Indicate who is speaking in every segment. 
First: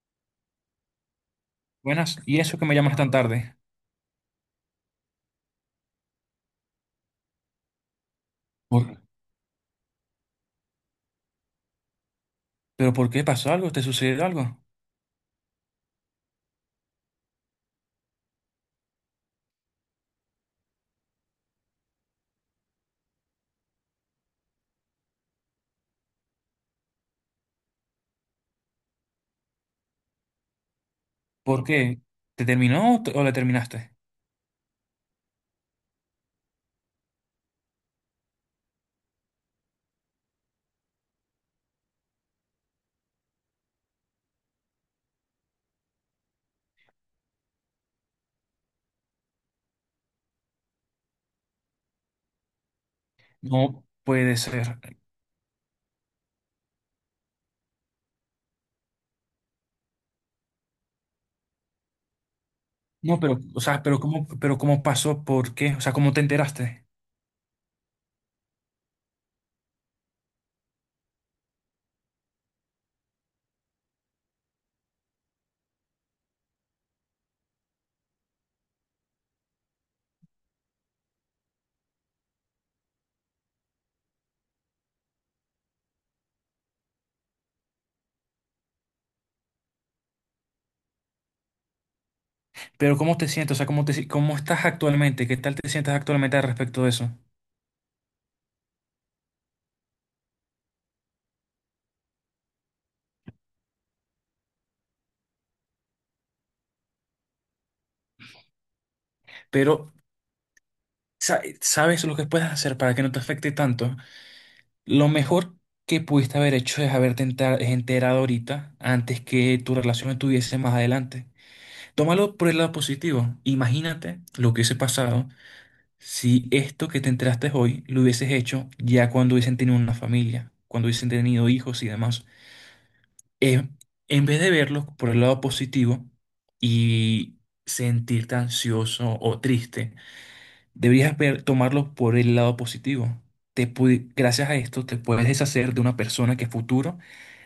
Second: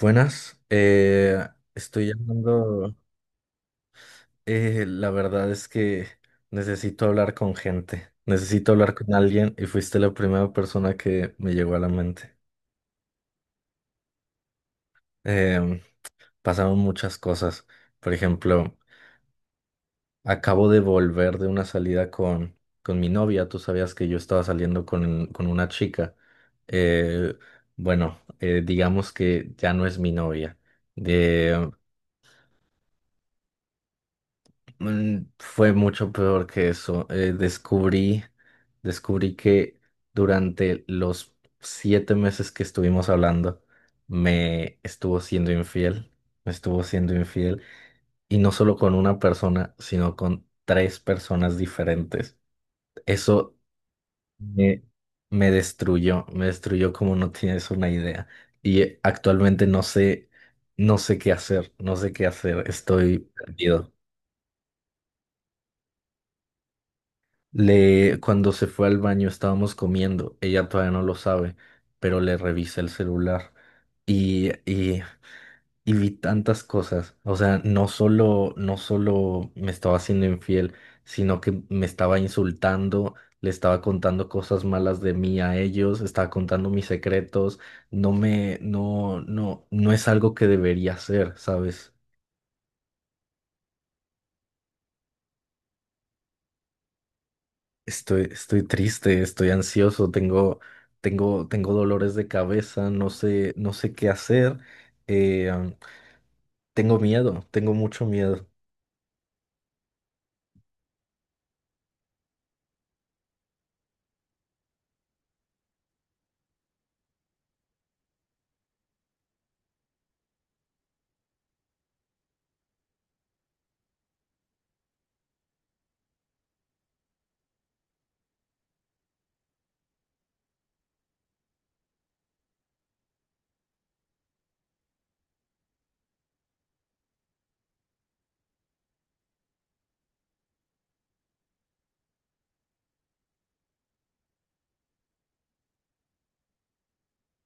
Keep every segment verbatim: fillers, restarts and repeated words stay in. Speaker 1: Buenas, eh, estoy
Speaker 2: Buenas, ¿y eso que me
Speaker 1: llamando.
Speaker 2: llamas tan tarde?
Speaker 1: Eh, la verdad es que necesito hablar con gente, necesito hablar
Speaker 2: Por-
Speaker 1: con alguien y fuiste la primera persona que me llegó a la mente.
Speaker 2: ¿Pero por qué pasó algo? ¿Te sucedió algo?
Speaker 1: Em, Pasaron muchas cosas. Por ejemplo, acabo de volver de una salida con, con mi novia. Tú sabías que yo estaba saliendo con, con una chica. Eh, bueno, eh, digamos que ya no es mi novia.
Speaker 2: ¿Por qué? ¿Te terminó o, te- o la terminaste?
Speaker 1: Mm, Fue mucho peor que eso. Eh, descubrí, descubrí que durante los siete meses que estuvimos hablando, me estuvo siendo infiel, me estuvo siendo infiel, y no solo con una persona, sino con tres personas diferentes. Eso
Speaker 2: No puede ser.
Speaker 1: me, me destruyó, me destruyó como no tienes una idea. Y eh, actualmente no sé, no sé qué hacer, no sé qué hacer,
Speaker 2: No,
Speaker 1: estoy
Speaker 2: pero, o sea,
Speaker 1: perdido.
Speaker 2: pero cómo, pero cómo pasó, ¿por qué? O sea, ¿cómo te enteraste?
Speaker 1: Le, cuando se fue al baño estábamos comiendo, ella todavía no lo sabe, pero le revisé el celular y, y, y vi tantas cosas. O sea, no solo, no solo me estaba haciendo infiel, sino que me estaba insultando, le estaba contando cosas malas de mí a ellos, estaba contando mis secretos. No me, no, no, no es algo que debería hacer, ¿sabes?
Speaker 2: Pero ¿cómo te sientes? O sea, ¿cómo te, si- cómo estás actualmente? ¿Qué tal te sientes actualmente al respecto de eso?
Speaker 1: Estoy, estoy triste, estoy ansioso, tengo, tengo, tengo dolores de cabeza, no sé, no sé qué hacer, eh, tengo miedo, tengo mucho miedo.
Speaker 2: Pero, sa- ¿sabes lo que puedes hacer para que no te afecte tanto? Lo mejor que pudiste haber hecho es haberte enter- enterado ahorita antes que tu relación estuviese más adelante. Tómalo por el lado positivo. Imagínate lo que hubiese pasado si esto que te enteraste hoy lo hubieses hecho ya cuando hubiesen tenido una familia, cuando hubiesen tenido hijos y demás. Eh, en vez de verlo por el lado positivo y sentirte ansioso o triste, deberías ver- tomarlo por el lado positivo. Te pu- gracias a esto te puedes deshacer de una persona que a futuro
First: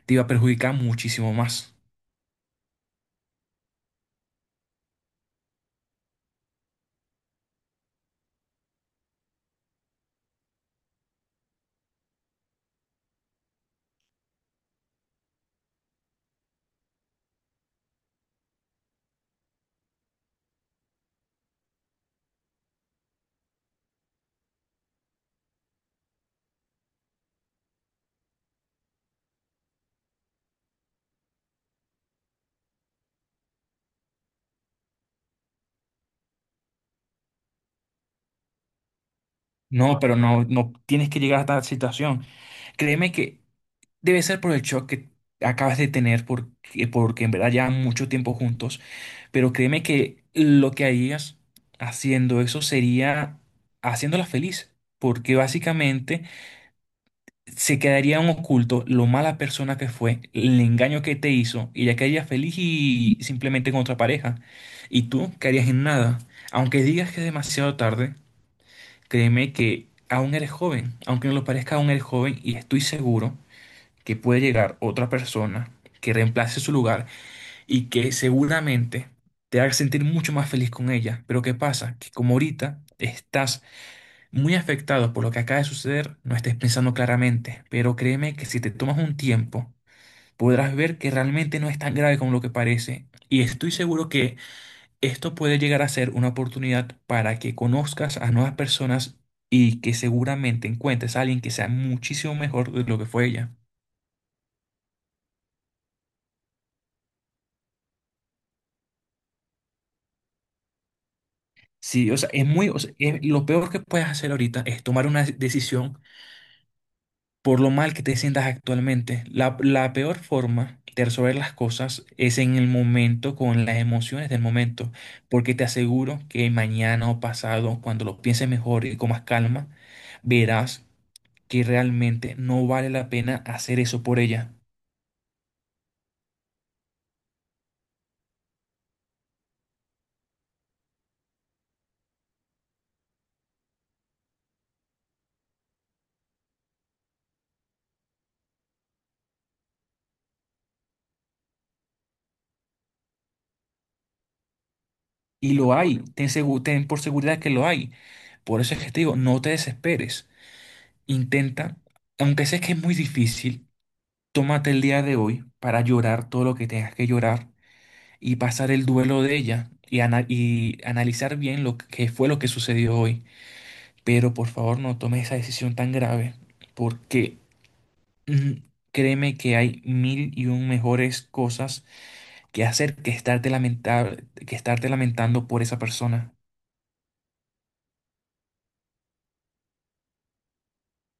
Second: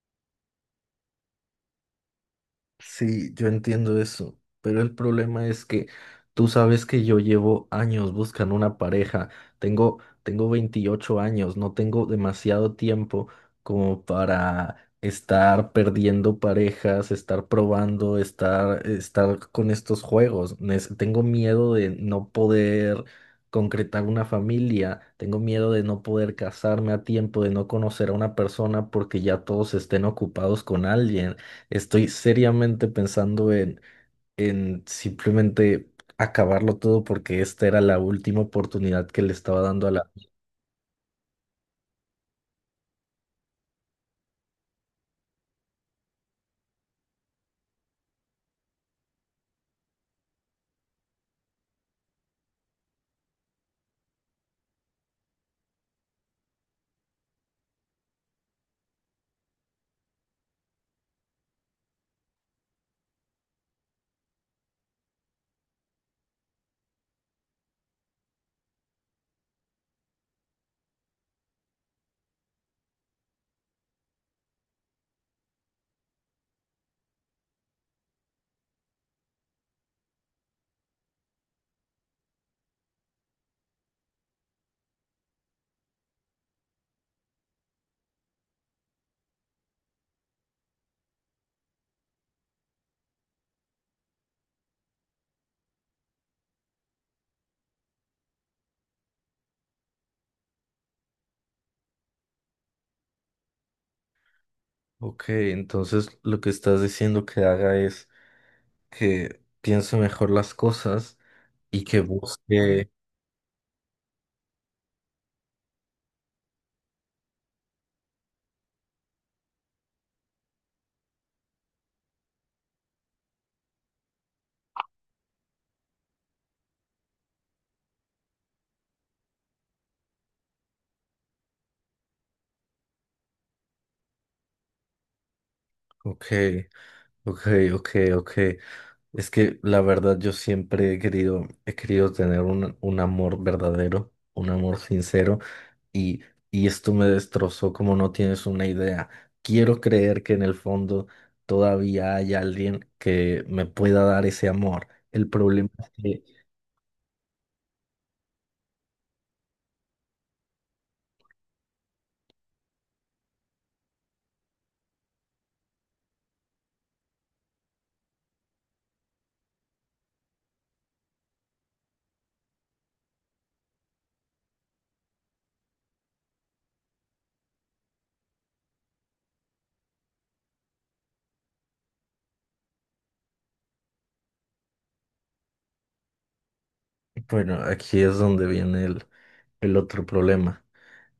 Speaker 2: te iba a perjudicar muchísimo más.
Speaker 1: Sí, yo entiendo eso, pero el problema es que tú sabes que yo llevo años buscando una pareja, tengo, tengo veintiocho años, no tengo demasiado tiempo como para estar perdiendo parejas, estar probando, estar, estar con estos juegos. Nes- tengo miedo de no poder concretar una familia, tengo miedo de no poder casarme a tiempo, de no conocer a una persona porque ya todos estén ocupados con alguien. Estoy seriamente pensando en, en simplemente acabarlo todo porque esta era la última oportunidad que le estaba dando a
Speaker 2: No,
Speaker 1: la...
Speaker 2: pero no, no tienes que llegar a esta situación. Créeme que debe ser por el shock que acabas de tener, porque, porque en verdad ya mucho tiempo juntos, pero créeme que lo que harías haciendo eso sería haciéndola feliz, porque básicamente se quedaría en oculto lo mala persona que fue, el engaño que te hizo, y ella quedaría feliz y simplemente con otra pareja, y tú quedarías en nada. Aunque digas que es demasiado tarde, créeme que aún eres joven, aunque no lo parezca, aún eres joven, y estoy seguro que puede llegar otra persona que reemplace su lugar y que seguramente te haga sentir mucho más feliz con ella. Pero ¿qué pasa? Que como ahorita estás muy afectado por lo que acaba de suceder, no estés pensando claramente. Pero créeme que si te tomas un tiempo, podrás ver que realmente no es tan grave como lo que parece. Y estoy seguro que esto puede llegar a ser una oportunidad para que conozcas a nuevas personas y que seguramente encuentres a alguien que sea muchísimo mejor de lo que fue ella.
Speaker 1: Ok, entonces lo que estás diciendo que haga es que piense mejor las cosas y que
Speaker 2: Sí, o sea, es muy, o
Speaker 1: busque...
Speaker 2: sea, es- lo peor que puedes hacer ahorita es tomar una decisión por lo mal que te sientas actualmente. La, la peor forma de resolver las cosas es en el momento, con las emociones del momento, porque te aseguro que mañana o pasado, cuando lo pienses mejor y con más calma, verás que realmente no vale la pena hacer eso por ella.
Speaker 1: Ok, ok, ok, ok. Es que la verdad yo siempre he querido, he querido tener un, un amor verdadero, un amor sincero. Y, y esto me destrozó como no tienes una idea. Quiero creer que en el fondo todavía hay alguien que me pueda dar ese amor. El
Speaker 2: Y
Speaker 1: problema
Speaker 2: lo
Speaker 1: es
Speaker 2: hay,
Speaker 1: que,
Speaker 2: ten, segu- ten por seguridad que lo hay. Por eso es que te digo, no te desesperes. Intenta, aunque sé que es muy difícil. Tómate el día de hoy para llorar todo lo que tengas que llorar y pasar el duelo de ella y, ana- y analizar bien lo que fue lo que sucedió hoy. Pero por favor no tomes esa decisión tan grave porque mm, créeme que hay mil y un mejores cosas que hacer que estarte lamenta- que estarte lamentando por esa persona.
Speaker 1: bueno, aquí es donde viene el, el otro problema.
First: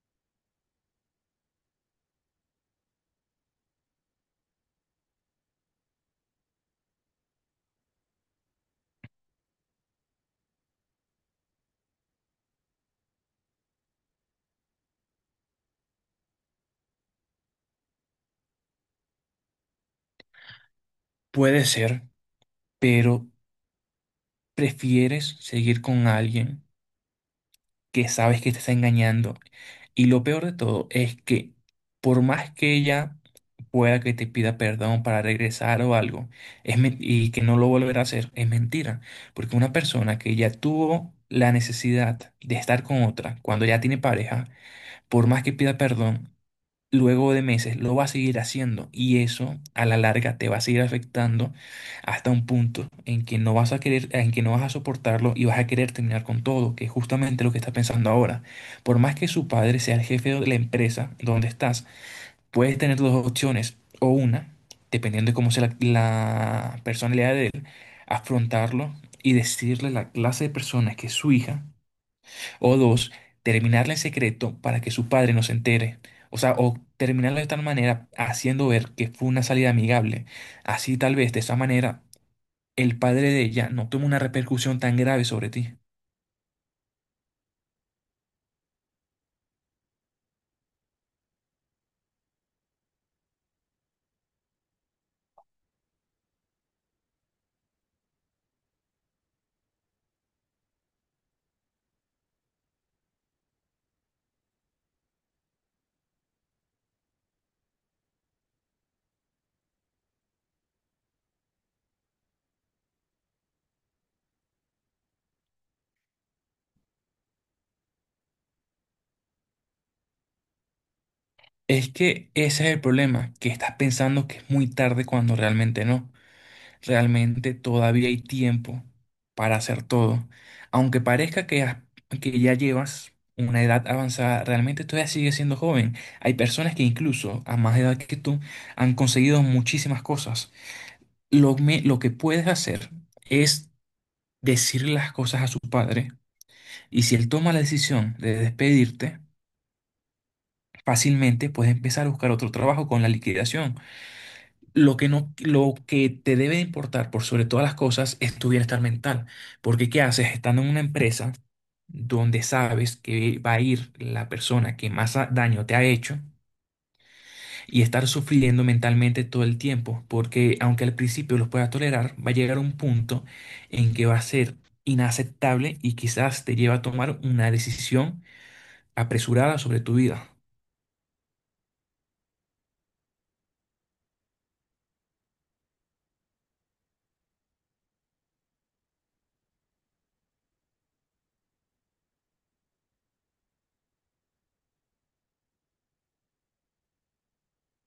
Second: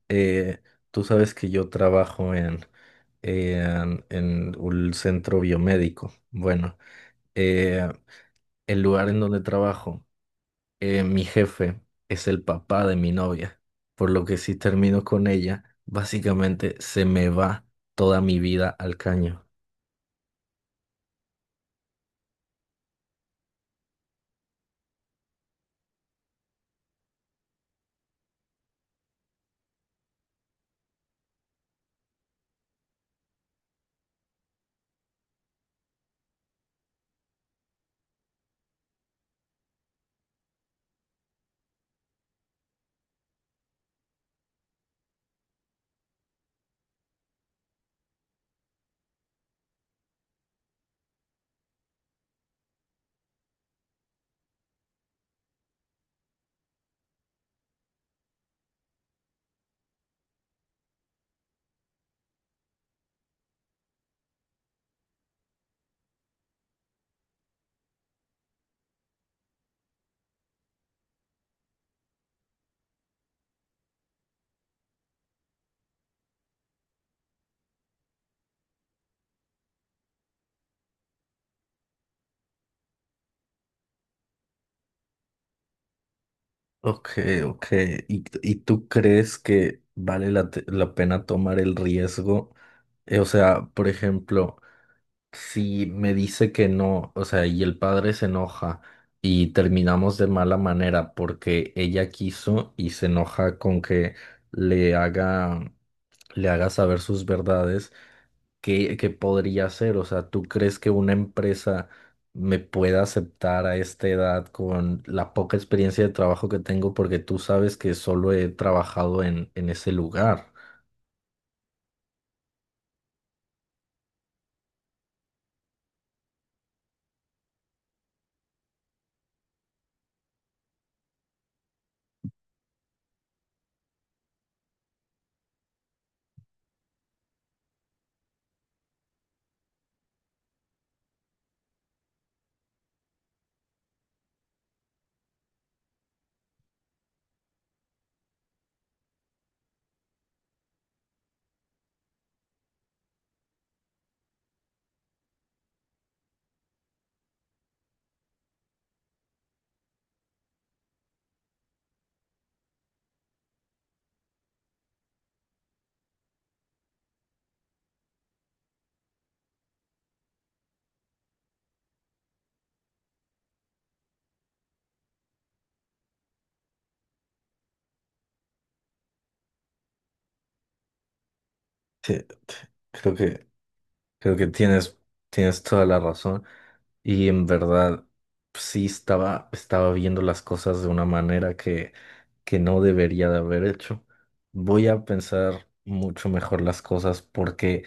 Speaker 1: Eh, tú sabes que yo trabajo en, en, en un centro biomédico. Bueno, eh, el lugar en donde trabajo. Eh, mi jefe es el papá de mi novia, por lo que si termino con ella, básicamente se me va toda mi vida al caño.
Speaker 2: Puede ser, pero prefieres seguir con alguien que sabes que te está engañando. Y lo peor de todo es que por más que ella pueda que te pida perdón para regresar o algo, es men- y que no lo volverá a hacer, es mentira. Porque una persona que ya tuvo la necesidad de estar con otra cuando ya tiene pareja, por más que pida perdón, luego de meses lo va a seguir haciendo y eso a la larga te va a seguir afectando hasta un punto en que no vas a querer, en que no vas a soportarlo y vas a querer terminar con todo, que es justamente lo que está pensando ahora. Por más que su padre sea el jefe de la empresa donde estás, puedes tener dos opciones o una, dependiendo de cómo sea la, la personalidad de él, afrontarlo y decirle la clase de personas que es su hija o dos, terminarla en secreto para que su padre no se entere. O sea, o terminarla de tal manera haciendo ver que fue una salida amigable. Así tal vez de esa manera el padre de ella no toma una repercusión tan grave sobre ti.
Speaker 1: Ok, ok. ¿Y, y tú crees que vale la, te- la pena tomar el riesgo? Eh, o sea, por ejemplo, si me dice que no, o sea, y el padre se enoja y terminamos de mala manera porque ella quiso y se enoja con que le haga, le haga saber sus verdades. ¿Qué, qué podría hacer? O sea, ¿tú crees que una empresa me pueda aceptar a esta edad con la poca experiencia de trabajo que tengo? Porque tú sabes que solo he trabajado en, en ese lugar.
Speaker 2: Es que ese es el problema, que estás pensando que es muy tarde cuando realmente no. Realmente todavía hay tiempo para hacer todo. Aunque parezca que, has- que ya llevas una edad avanzada, realmente todavía sigues siendo joven. Hay personas que incluso a más edad que tú han conseguido muchísimas cosas. Lo, me- lo que puedes hacer es decirle las cosas a su padre y si él toma la decisión de despedirte, fácilmente puedes empezar a buscar otro trabajo con la liquidación. Lo que no, lo que te debe importar por sobre todas las cosas es tu bienestar mental. Porque ¿qué haces estando en una empresa donde sabes que va a ir la persona que más a- daño te ha hecho y estar sufriendo mentalmente todo el tiempo? Porque aunque al principio los puedas tolerar, va a llegar un punto en que va a ser inaceptable y quizás te lleva a tomar una decisión apresurada sobre tu vida.
Speaker 1: Sí, creo que, creo que tienes, tienes toda la razón. Y en verdad, sí estaba, estaba viendo las cosas de una manera que, que no debería de haber hecho. Voy a pensar mucho mejor las cosas porque...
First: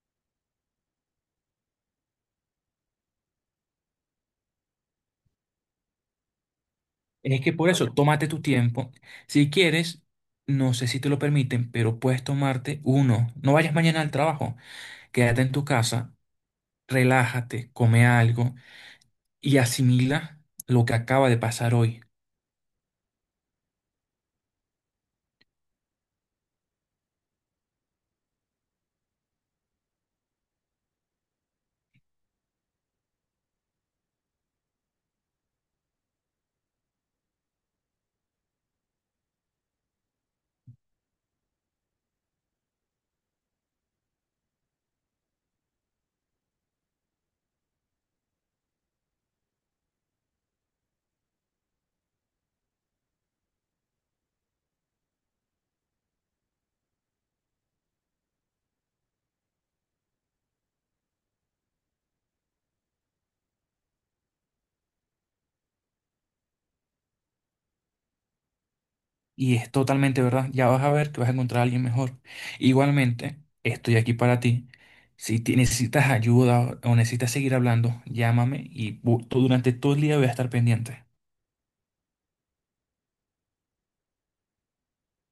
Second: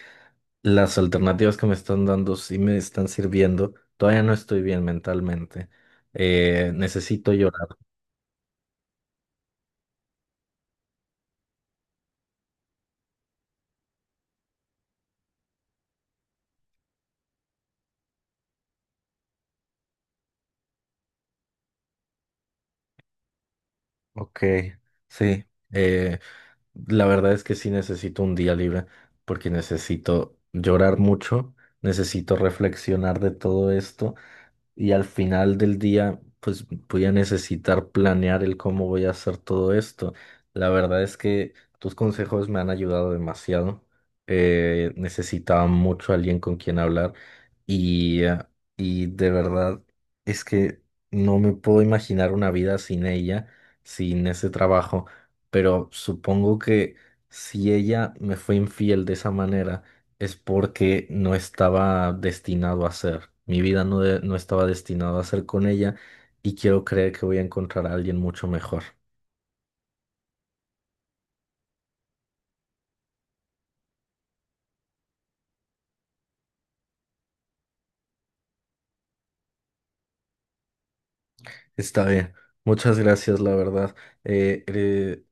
Speaker 1: Las alternativas que me están dando sí me están sirviendo. Todavía no estoy bien mentalmente. Eh, necesito
Speaker 2: Es que
Speaker 1: llorar.
Speaker 2: por eso, tómate tu tiempo. Si quieres, no sé si te lo permiten, pero puedes tomarte uno. No vayas mañana al trabajo. Quédate en tu casa, relájate, come algo y asimila lo que acaba de pasar hoy.
Speaker 1: Ok, sí. Eh, la verdad es que sí necesito un día libre porque necesito llorar mucho, necesito reflexionar de todo esto. Y al final del día, pues voy a necesitar planear el cómo voy a hacer todo esto. La verdad es que tus consejos me han ayudado demasiado. Eh, necesitaba mucho alguien con quien hablar y, eh, y de verdad es que no me puedo imaginar una vida sin ella, sin ese trabajo. Pero supongo que si ella me fue infiel de esa manera, es porque no estaba destinado a ser. Mi vida no, de- No estaba destinado a ser con ella y quiero creer que voy a encontrar a alguien mucho mejor.
Speaker 2: Y es totalmente verdad. Ya vas a ver que vas a encontrar a alguien mejor. Igualmente, estoy aquí para ti. Si te- necesitas ayuda o o necesitas seguir hablando, llámame y bu- tú- durante todo el día voy a estar pendiente.
Speaker 1: Está bien. Muchas gracias, la verdad. Eh, eh,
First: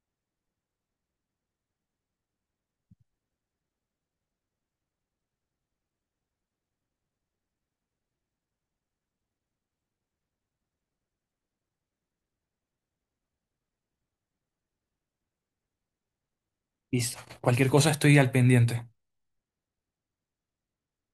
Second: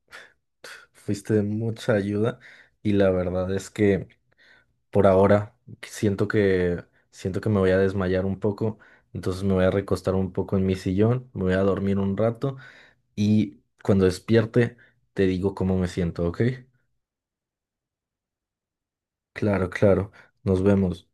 Speaker 1: fuiste de mucha ayuda y la verdad es que por ahora siento que siento que me voy a desmayar un poco, entonces me voy a recostar un poco en mi sillón, me voy a dormir un rato y cuando despierte te digo cómo me siento, ¿ok?
Speaker 2: Listo. Cualquier cosa estoy al pendiente.
Speaker 1: Claro, claro. Nos vemos.